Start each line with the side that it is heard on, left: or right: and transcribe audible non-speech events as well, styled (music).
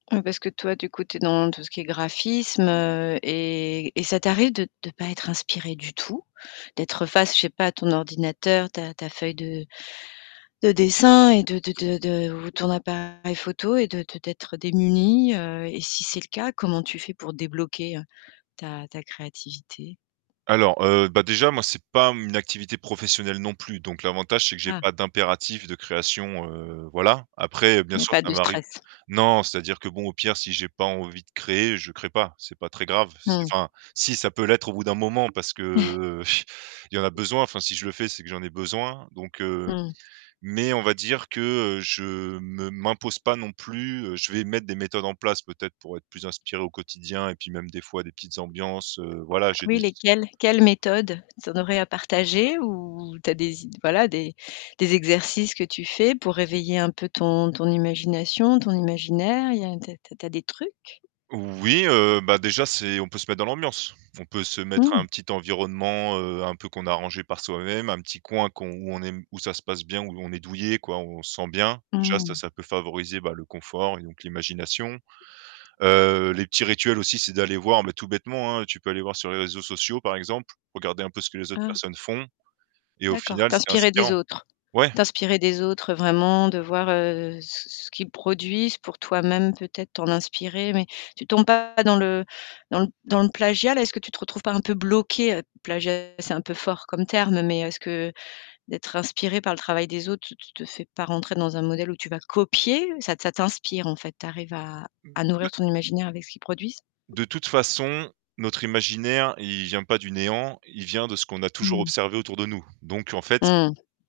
left: Heu parce que toi du coup, tu es dans tout ce qui est graphisme, heu et et ça t'arrive de de pas être inspiré du tout? D'être face, je sais pas, à ton ordinateur, ta ta feuille de de dessin et de de de de ou ton appareil photo et de de d'être démuni. Heu et si c'est le cas, comment tu fais pour débloquer ta ta créativité?
right: Alors heu, bah déjà moi, c'est pas mmh une activité professionnelle non plus donc l'avantage, c'est que j'ai
left: Ah.
right: pas d'impératif de création, heu, voilà. Après,
left: Il
right: bien
left: n'y a
right: sûr,
left: pas
right: ça
left: de
right: varie
left: stress.
right: non, c'est-à-dire que bon, au pire, si j'ai pas envie de créer, je crée pas, c'est pas très grave. C'est
left: Mmh.
right: enfin si ça peut l'être au bout d'un moment, parce que
left: (chuckles)
right: heu (chuckles) il y a en besoin. Enfin, si je le fais, c'est que j'en ai besoin, donc heu,
left: Mmh.
right: mais on va dire que, heu, je me m'impose pas non plus heu, je vais mettre des méthodes en place peut-être pour être plus inspiré au quotidien et puis même des fois des petites ambiances heu, voilà,
left: Ah
right: j'ai
left: oui,
right: des
left: lesquelles? Quelles méthodes? Tu en aurais à partager ou tu as des i voilà des des exercices que tu fais pour réveiller un peu ton ton imagination, ton imaginaire? Il y a tu as tu as tu as des trucs?
right: Oui heu, bah déjà, c'est, on peut se mettre dans l'ambiance. On peut se mettre à
left: Mmh.
right: un petit environnement, heu, un peu qu'on a arrangé par soi-même, un petit coin qu'on où on aime où ça se passe bien, où on est douillet quoi, on se sent bien. Déjà ça,
left: Mmh.
right: ça peut favoriser, bah, le confort et donc l'imagination. Heu, les petits rituels aussi, c'est d'aller voir, mais tout bêtement, hein, tu peux aller voir sur les réseaux sociaux par exemple, regarder un peu ce que les autres
left: Ah.
right: personnes font et au
left: D'accord,
right: final, c'était
left: t'inspirer des
right: inspirant.
left: autres.
right: Ouais.
left: T'inspirer des autres vraiment, de voir, heu, ce ce qu'ils produisent pour toi-même, peut-être t'en inspirer, mais tu tombes pas dans le dans dans le plagiat là? Est-ce que tu trouves pas un peu bloqué, plagiat c'est un peu fort comme terme, mais est-ce que d'être inspiré par le travail des autres, te te te fais pas rentrer dans un modèle où tu vas copier? Ça ça t'inspire en fait, tu arrives à
right: Mmh
left: à nourrir
right: mais
left: ton imaginaire avec ce qu'ils produisent?
right: De toute façon, notre imaginaire, il vient pas du néant, il vient de ce qu'on a toujours
left: Mmh.
right: observé autour de nous. Donc en fait
left: Mmh.